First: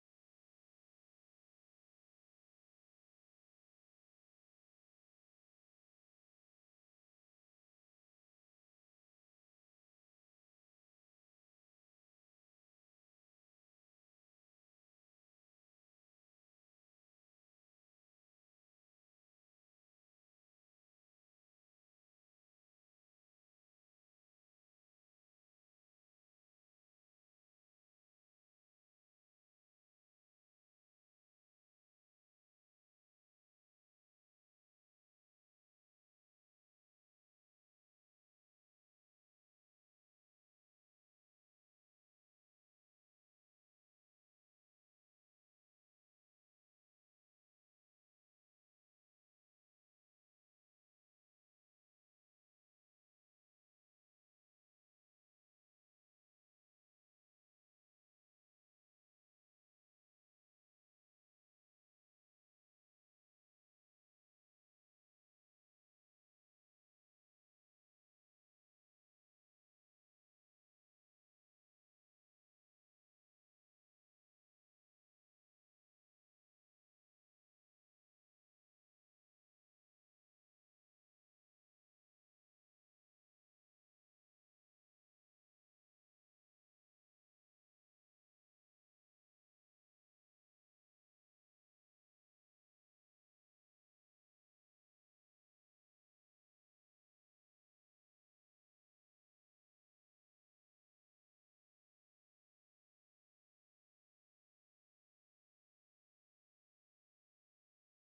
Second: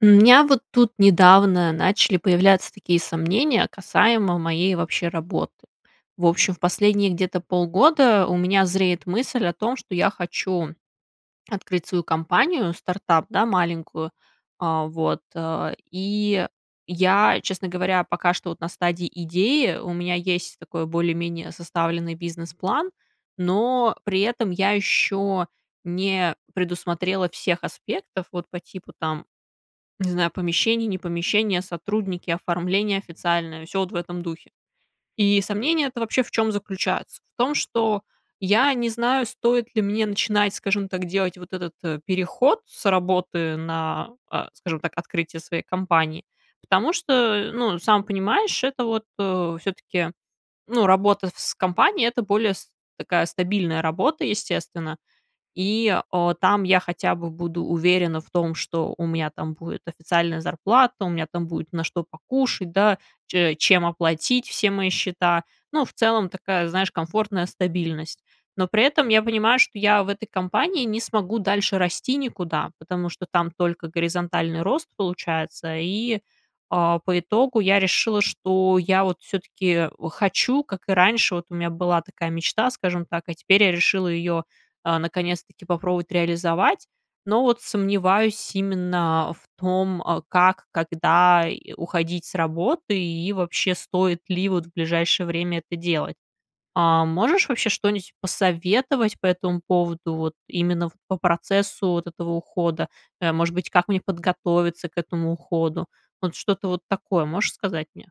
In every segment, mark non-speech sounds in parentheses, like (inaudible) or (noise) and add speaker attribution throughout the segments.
Speaker 1: М, у меня вот тут недавно начали появляться такие сомнения касаемо моей вообще работы. В общем, в последние где-то полгода, у меня зреет мысль о том, что я хочу открыть свою компанию стартап, да, маленькую. А, вот, а. И я, честно говоря, пока что вот на стадии идеи, у меня есть такой более-менее составленный бизнес-план, но при этом я еще не предусмотрела всех аспектов. Вот по типу, там, не знаю, помещение, не помещение, сотрудники, оформление официальное, всё вот в этом духе. И сомнение это вообще в чем заключается? В том, что я не знаю, стоит ли мне начинать, скажем так, делать вот этот, э, переход с работы на, а, скажем так, открытие своей компании. Потому что, э, ну, сам понимаешь, это вот, э, всё-таки, ну, работа в с компанией это более с такая стабильная работа, естественно, и, а, там я хотя бы буду уверена в том, что у меня там будет официальная зарплата, у меня там будет на что покушать, да, че чем оплатить все мои счета. Ну, в целом, такая, знаешь, комфортная стабильность. Но при этом я понимаю, что я в этой компании не смогу дальше расти никуда, потому что там только горизонтальный рост получается. И, а, по итогу, я решила, что я вот всё-таки, э, хочу, как и раньше, вот у меня была такая мечта, скажем так, а теперь я решила ее, а, наконец-таки попробовать реализовать. Но вот сомневаюсь именно в том, а, как, когда, и, э, уходить с работы, и вообще стоит ли вот в ближайшее время это делать. А. Можешь вообще что-нить посоветовать по этому поводу, вот именно в по процессу вот этого ухода, э, может быть, как мне подготовиться к этому уходу, вот что-то вот такое, можешь сказать мне?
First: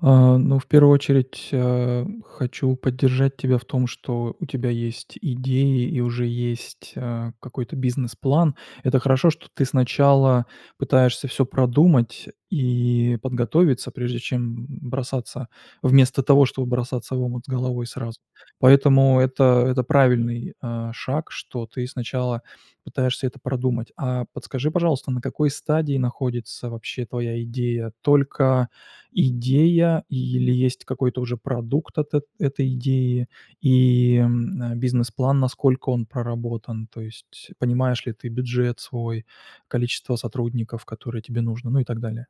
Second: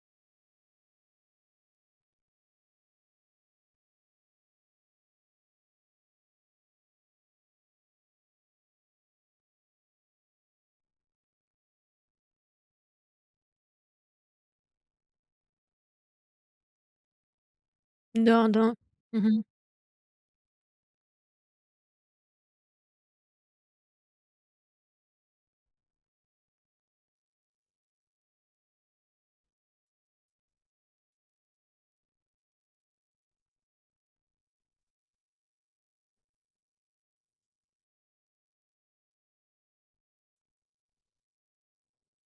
Speaker 2: А, ну в 1 очередь, а, хочу поддержать тебя в том, что у тебя есть идеи и уже есть, а, какой-то бизнес-план. Это хорошо, что ты сначала пытаешься всё продумать и подготовиться, прежде чем бросаться вместо того, чтобы бросаться в омут с головой сразу.
Speaker 1: Да, да.
Speaker 2: Поэтому
Speaker 1: Мгм.
Speaker 2: это это правильный, э, шаг, что ты сначала пытаешься это продумать. А подскажи, пожалуйста, на какой стадии находится вообще твоя идея? Только идея или есть какой-то уже продукт от эт этой идеи и, м, э, бизнес-план, насколько он проработан? То есть понимаешь ли ты бюджет свой, количество сотрудников, которое тебе нужно, ну и так далее.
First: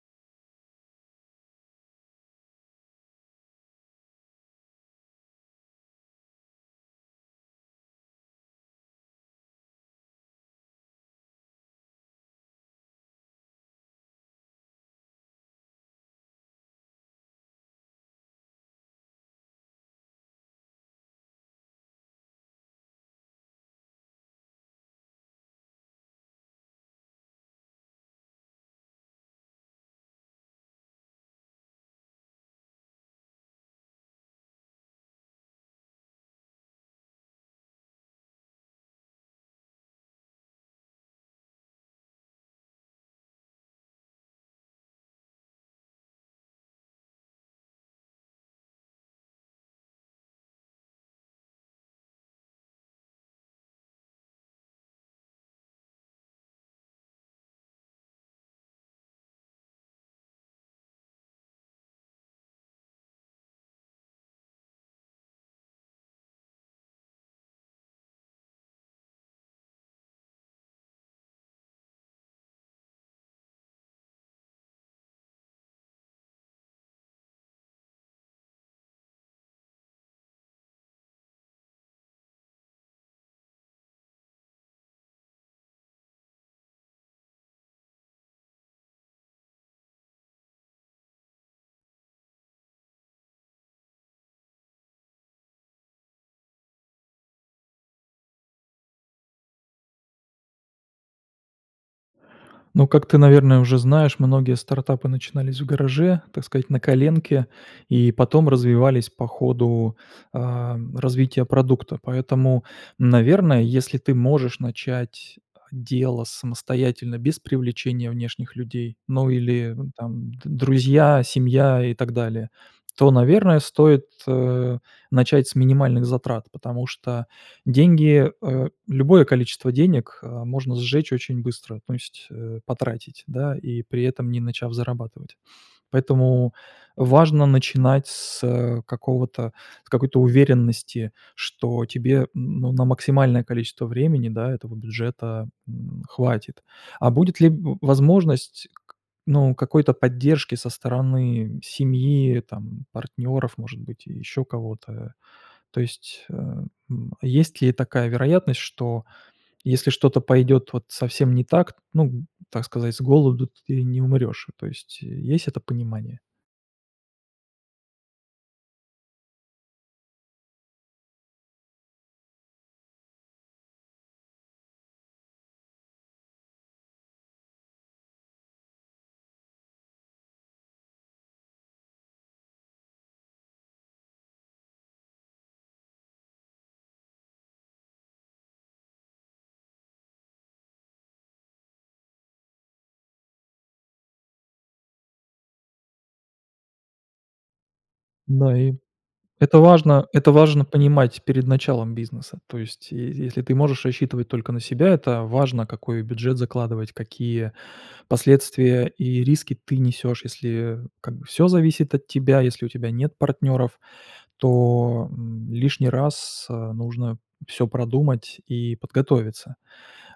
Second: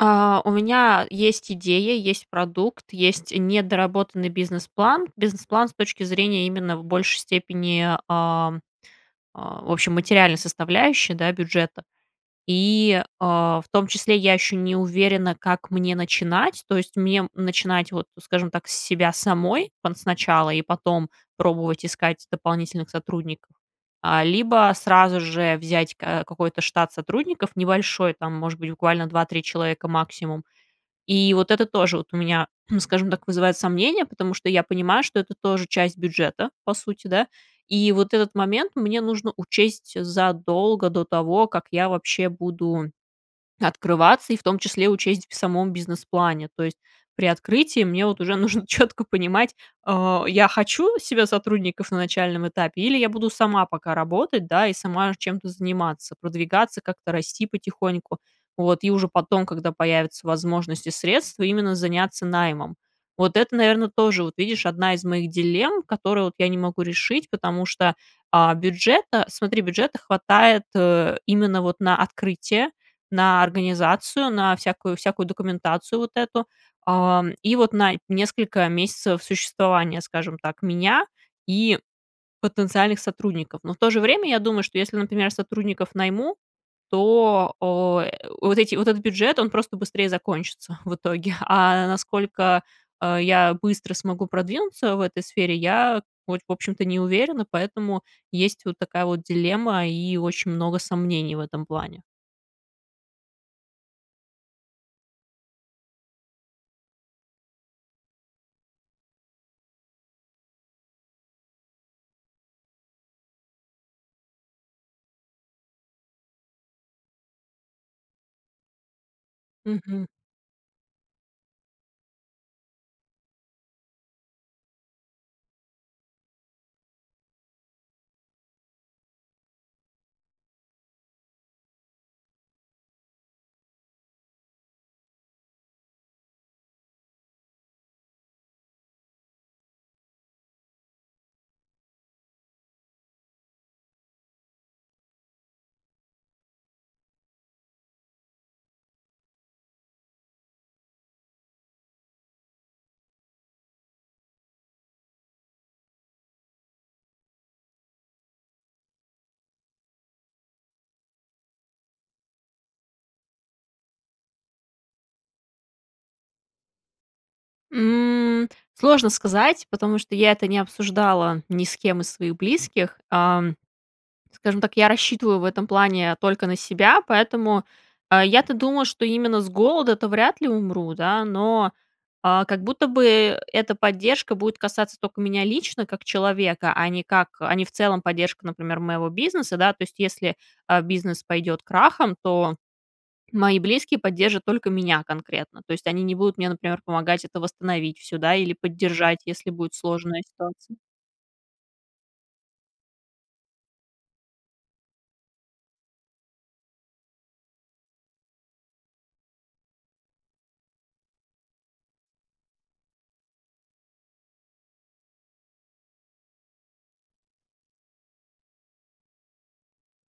Speaker 1: А, у меня есть идея, есть продукт, есть недоработанный бизнес-план, бизнес-план с точки зрения именно в большей степени, а, а, в общем материальной составляющей, да, бюджета, и, а, в том числе я еще не уверена, как мне начинать. То есть, мне начинать, вот скажем так, с себя самой пон сначала, и потом пробовать искать дополнительных сотрудников, а, либо сразу же взять, э, какой-то штат сотрудников небольшой, там, может быть, буквально 2-3 человека максимум. И вот это тоже вот у меня, (clears throat) скажем так, вызывает сомнения, потому что я понимаю, что это тоже часть бюджета, по сути, да. И вот этот момент мне нужно учесть задолго до того, как я вообще буду открываться, и в том числе учесть в самом бизнес-плане. То есть при открытии мне в от уже нужно четко понимать а, я хочу себя сотрудников на начальном этапе или я буду сама пока работать, да, и сама чем-то заниматься, продвигаться, как-то расти потихоньку, вот. И уже потом, когда появится возможность и средства именно заняться наймом. Вот это, наверное, тоже вот, видишь, одна из моих дилемм, которые вот я не могу решить, потому что, а, бюджета смотри, бюджета хватает, э, именно вот на открытие, на организацию, на всякую, всякую документацию вот эту, а, и вот на несколько месяцев существования, скажем так, меня и потенциальных сотрудников. Но в то же время, я думаю, что если, например, сотрудников найму, то, о, вот эти вот этот бюджет, он просто быстрее закончится в итоге. А насколько, а, я быстро смогу продвинуться в этой сфере, я вообщем, в общем-то, не уверена, поэтому есть вот такая вот дилемма, и очень много сомнений в этом плане.
Speaker 2: Ну, как ты, наверное, уже знаешь, многие стартапы начинались в гараже, так сказать, на коленке, и потом развивались по ходу, а, развития продукта. Поэтому, наверное, если ты можешь начать дело самостоятельно без привлечения внешних людей, ну или
Speaker 1: Мгм.
Speaker 2: там д друзья, семья и так далее, то, наверное, стоит, э, начать с минимальных затрат. Потому что деньги, а, любое количество денег, а, можно сжечь очень быстро, то есть, э, потратить, да, и при этом не начав зарабатывать. Поэтому важно начинать с, э, какого-то, с какой-то уверенности, что тебе ну на максимальное количество времени, да, этого бюджета, м, хватит. А будет ли в возможность к ну какой-то поддержки со стороны семьи, там партнеров, может быть, еще кого-то? То есть, а, м, есть ли такая вероятность, что, если что-то пойдет вот совсем не так, ну, так сказать, с голоду ты не умрешь. То есть, есть это понимание?
Speaker 1: М, сложно сказать, потому что я это не обсуждала ни с кем из своих близких, а, скажем так, я рассчитываю в этом плане только на себя, поэтому, э, я-то думаю, что именно с голода-то вряд ли умру, да. Но, а, как будто бы, э, эта поддержка будет касаться тока меня лично, как человека, а не как а не в целом поддержка, например, моего бизнеса, да. То есть, если, а, бизнес пойдет крахом, то мои близкие поддержат только меня конкретно, то есть они не будут мне, например, помогать это восстановить всё, да, или
Speaker 2: Да, и
Speaker 1: поддержать, если
Speaker 2: Это
Speaker 1: будет
Speaker 2: важно
Speaker 1: сложная
Speaker 2: это важно
Speaker 1: ситуация.
Speaker 2: понимать перед началом бизнеса. То есть и если ты можешь рассчитывать только на себя- это важно какой бюджет закладывать, какие последствия и риски ты несешь. Если как бы всё зависит от тебя, если у тебя нет партнеров, то, м, лишний раз нужно всё продумать и подготовиться.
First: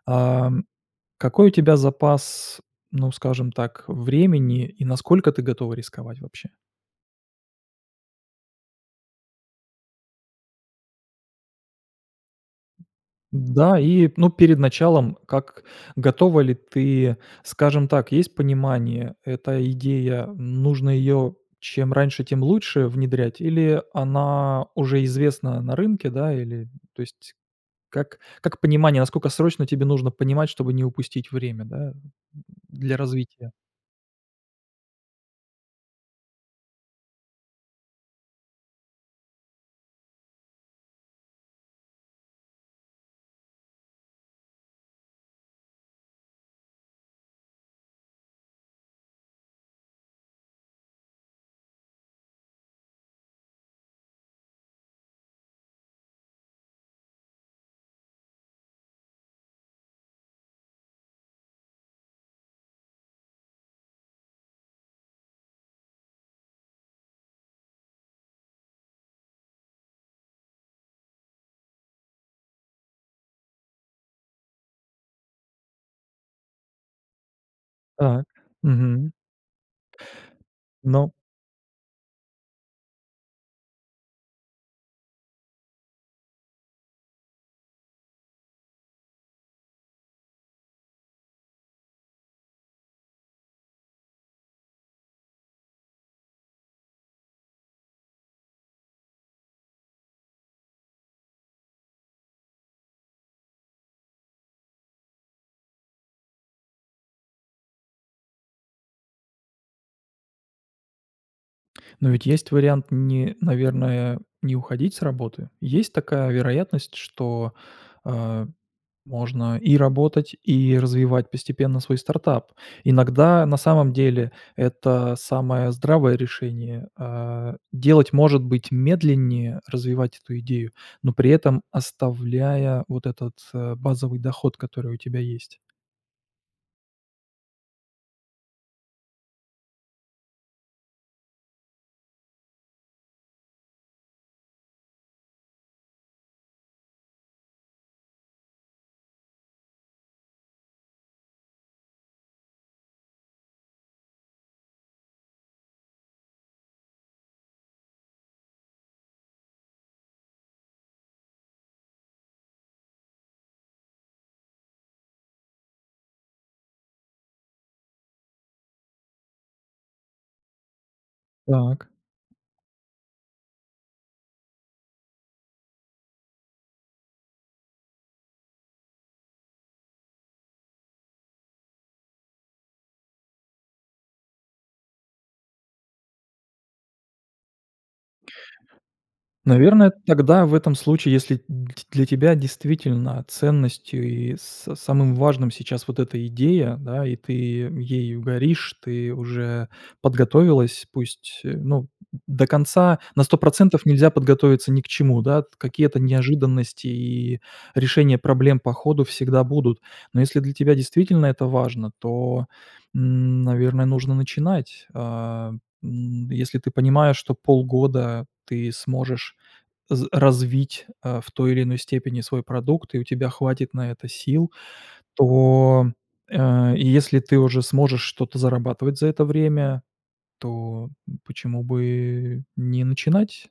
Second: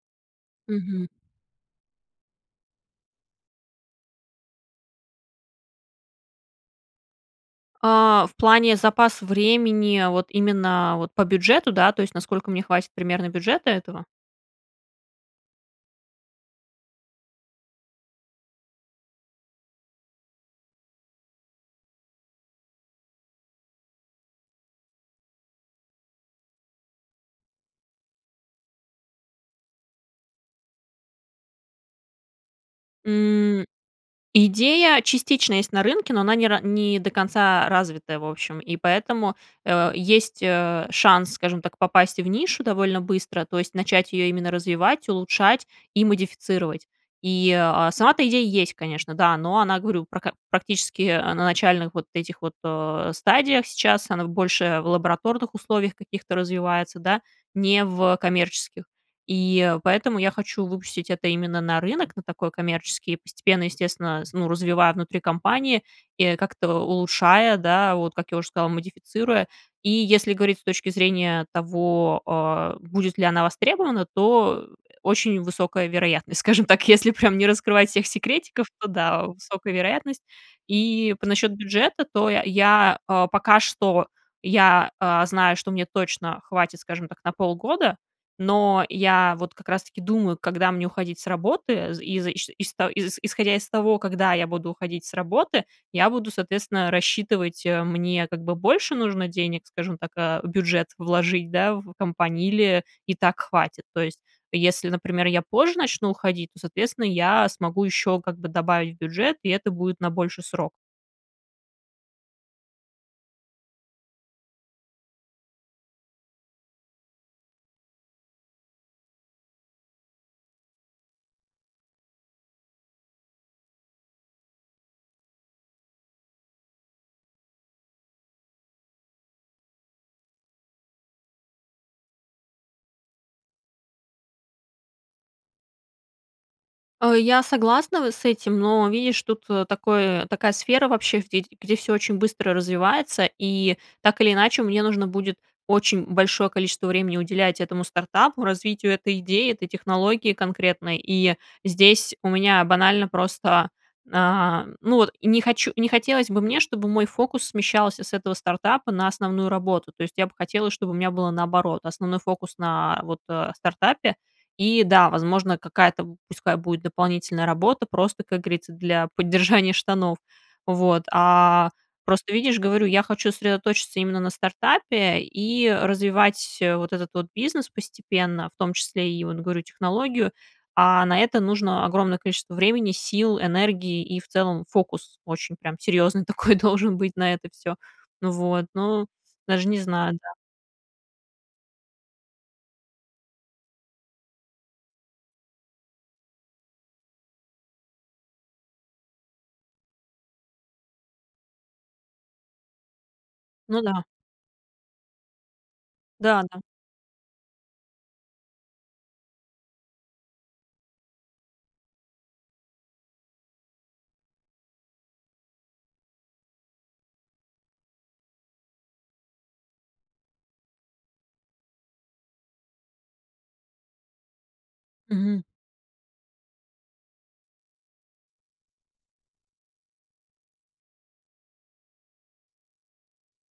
Speaker 2: А
Speaker 1: Мгм.
Speaker 2: какой у тебя запас, ну скажем так, времени и насколько ты готова рисковать вообще?
Speaker 1: А, в плане запаса времени вот именно вот по бюджету, да, то есть насколько мне хватит примерно бюджета
Speaker 2: Да,
Speaker 1: этого?
Speaker 2: и ну перед началом, как готова ли ты Скажем так, есть понимание: эта идея- нужно ее чем раньше, тем лучше внедрять или она уже известна на рынке, да? Или то есть Как как понимание, насколько срочно тебе нужно понимать, чтобы не упустить время, да, для развития?
Speaker 1: М. Идея частично есть на рынке, но она не ра не до конца развита, в общем, и поэтому, э, есть, э, шанс, скажем так, попасть в нишу довольно быстро, то есть, начать ее именно развивать, улучшать и модифицировать. И, э, сама-то идея есть, конечно, да, но она, говорю, прак практически, э, на начальных вот этих вот, э, стадиях сейчас, она больше в лабораторных условиях каких-то развивается, да, не в коммерческих. И поэтому я хочу выпустить это именно на рынок на такой коммерческий, постепенно, естественно, с ну развивая внутри компании, и как-то улучшая, да, вот как я уже сказала, модифицируя. И если говорить с точки зрения того, э, будет ли она востребована, то очень высокая вероятность, скажем так. Если прям не раскрывать всех
Speaker 2: Так.
Speaker 1: секретиков, то
Speaker 2: Мгм.
Speaker 1: да, высокая вероятность.
Speaker 2: Но
Speaker 1: И по насчет бюджета, то и я я, э, пока что я, э, знаю, что мне точно хватит, скажем так, на полгода. Но я вот как раз таки думаю, когда мне уходить с работы, из иш ишта из исходя из того, когда я буду уходить с работы, я буду, соответственно, рассчитывать, э, мне, как бы, больше нужно денег, скажем так, э, в бюджет вложить, да, в компании- или и так хватит. То есть, если, например, я позже начну уходить, то, соответственно, я смогу ещё, как бы, добавить в бюджет, и это будет на больший срок.
Speaker 2: Но ведь есть вариант, не, наверное, не уходить с работы. Есть такая вероятность, что, э, можно и работать, и развивать постепенно свой стартап. Иногда, на самом деле, это самое здравое решение, э, делать, может быть, медленнее, развивать эту идею, но при этом оставляя вот этот, э, базовый доход, который у тебя есть.
Speaker 1: Э, я согласна в с этим, но, видишь, тут, э, такое, такая сфера вообще, где ф всё очень быстро развивается и так или иначе мне нужно будет очень большое количество времени уделять этому стартапу, развитию этой идеи, этой технологии конкретной, и здесь у меня банально просто, а, ну, вот, не хочу, не хотелось бы мне, чтобы мой фокус смещался с этого стартапа на основную работу. То есть, я бы хотела, чтобы у меня было наоборот: основной фокус на, вот, а, стартапе и да, возможно, какая-то пускай будет дополнительная работа просто, как говорится, для поддержания штанов, вот, а,
Speaker 2: Так.
Speaker 1: просто, видишь, говорю, я хочу сосредоточиться именно на стартапе и развивать вот этот вот бизнес постепенно, в том числе и, вот говорю, технологию, а на это нужно огромное количество времени, сил, энергии и, в целом, фокус очень прям серьезный такой должен быть на это всё, ну вот. Ну, даже не
Speaker 2: Наверное,
Speaker 1: знаю, да.
Speaker 2: тогда в этом случае, если д для тебя действительно ценностью и с самым важным сейчас вот эта идея, да, и ты ею ею горишь, ты уже подготовилась. Пусть, э, ну, до конца на сто
Speaker 1: Ну
Speaker 2: процентов
Speaker 1: да.
Speaker 2: нельзя подготовиться ни к чему, да. Какие-то
Speaker 1: Да-да.
Speaker 2: неожиданности, и решения проблем по ходу всегда будут. Но если для тебя действительно это важно, то, м, наверное, нужно начинать. А, м. Если ты понимаешь, что полгода ты сможешь з развить, э, в той или иной степени свой продукт и у тебя хватит на это сил,
Speaker 1: Мгм.
Speaker 2: то, э, если ты уже сможешь что-то зарабатывать за это время, то почему бы не начинать?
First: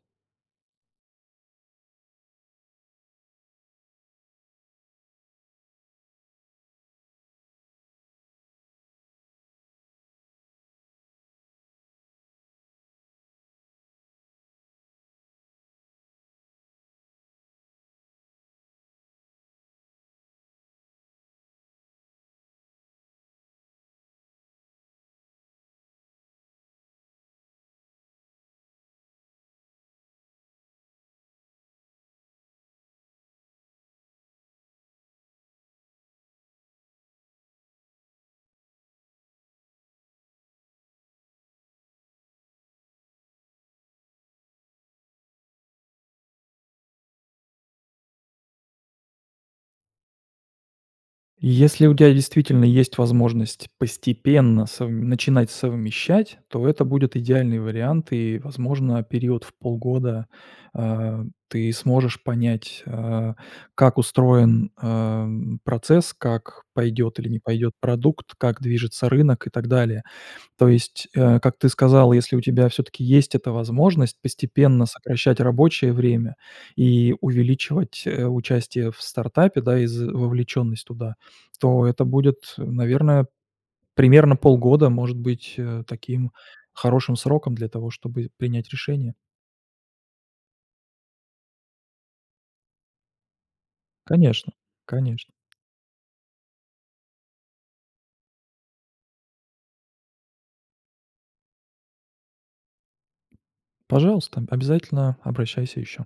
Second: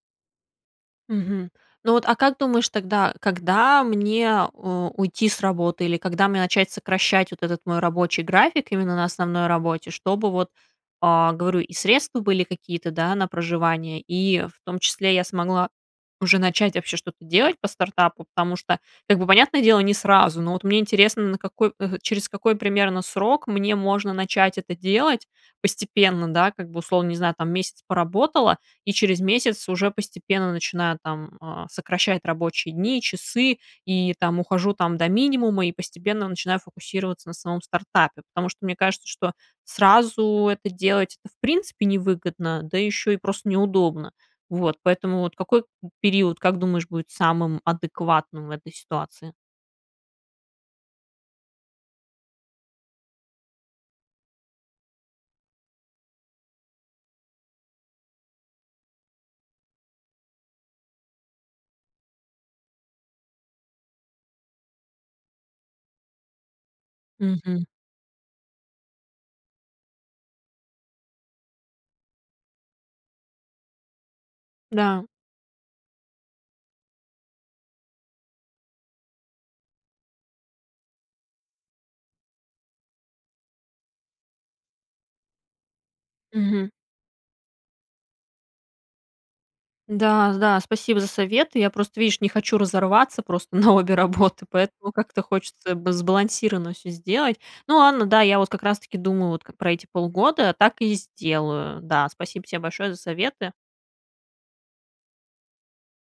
Speaker 1: Мгм. Ну вот, а как думаешь тогда, когда мне, э, уйти с работы или когда мне начать сокращать вот этот мой рабочий график, именно на основной работе. Чтобы вот, а, говорю, и средства были какие-то, да, на проживание и, в том числе, я смогла уже начать вообще что-то делать по стартапу, потому что, как бы понятное дело, не сразу, но, вот мне интересно, на какой э, через какой примерно срок мне можно начать это делать, постепенно, да, как-бы, условно, не знаю там, месяц поработала и через месяц уже постепенно начинаю там, а, сокращать рабочие дни, часы, и там ухожу там до минимума и постепенно начинаю фокусироваться на самом стартапе. Потому что, мне кажется, что сразу это делать, это в принципе, не выгодно, да еще и просто неудобно. Вот, поэтому вот какой период, как думаешь, будет самым адекватным в этой ситуации?
Speaker 2: Если у тебя действительно есть возможность постепенно совм начинать совмещать, то это будет идеальный вариант. И, возможно, период в полгода, а, ты сможешь понять, а, как устроен, э, процесс, как пойдет или не
Speaker 1: Мгм.
Speaker 2: пойдет продукт, как движется рынок и так далее. То есть, э, как ты сказал, если у тебя всё-таки есть эта возможность постепенно
Speaker 1: Да.
Speaker 2: сокращать рабочее время и увеличивать, э, участие в стартапе, да, и з вовлеченность туда, то это будет, наверное, примерно полгода, может быть, э, таким
Speaker 1: Мгм.
Speaker 2: хорошим сроком для того, чтобы принять решение.
Speaker 1: Да-да, спасибо за советы. Я просто, видишь, не хочу разорваться просто на обе работы
Speaker 2: Конечно,
Speaker 1: поэтому как-то
Speaker 2: конечно.
Speaker 1: хочется б сбалансированно всё сделать, но ладно, да, я вот как раз таки думаю вот ка про эти полгода, так и сделаю, да, спасибо тебе большое за советы.
Speaker 2: Пожалуйста, обязательно обращайся еще.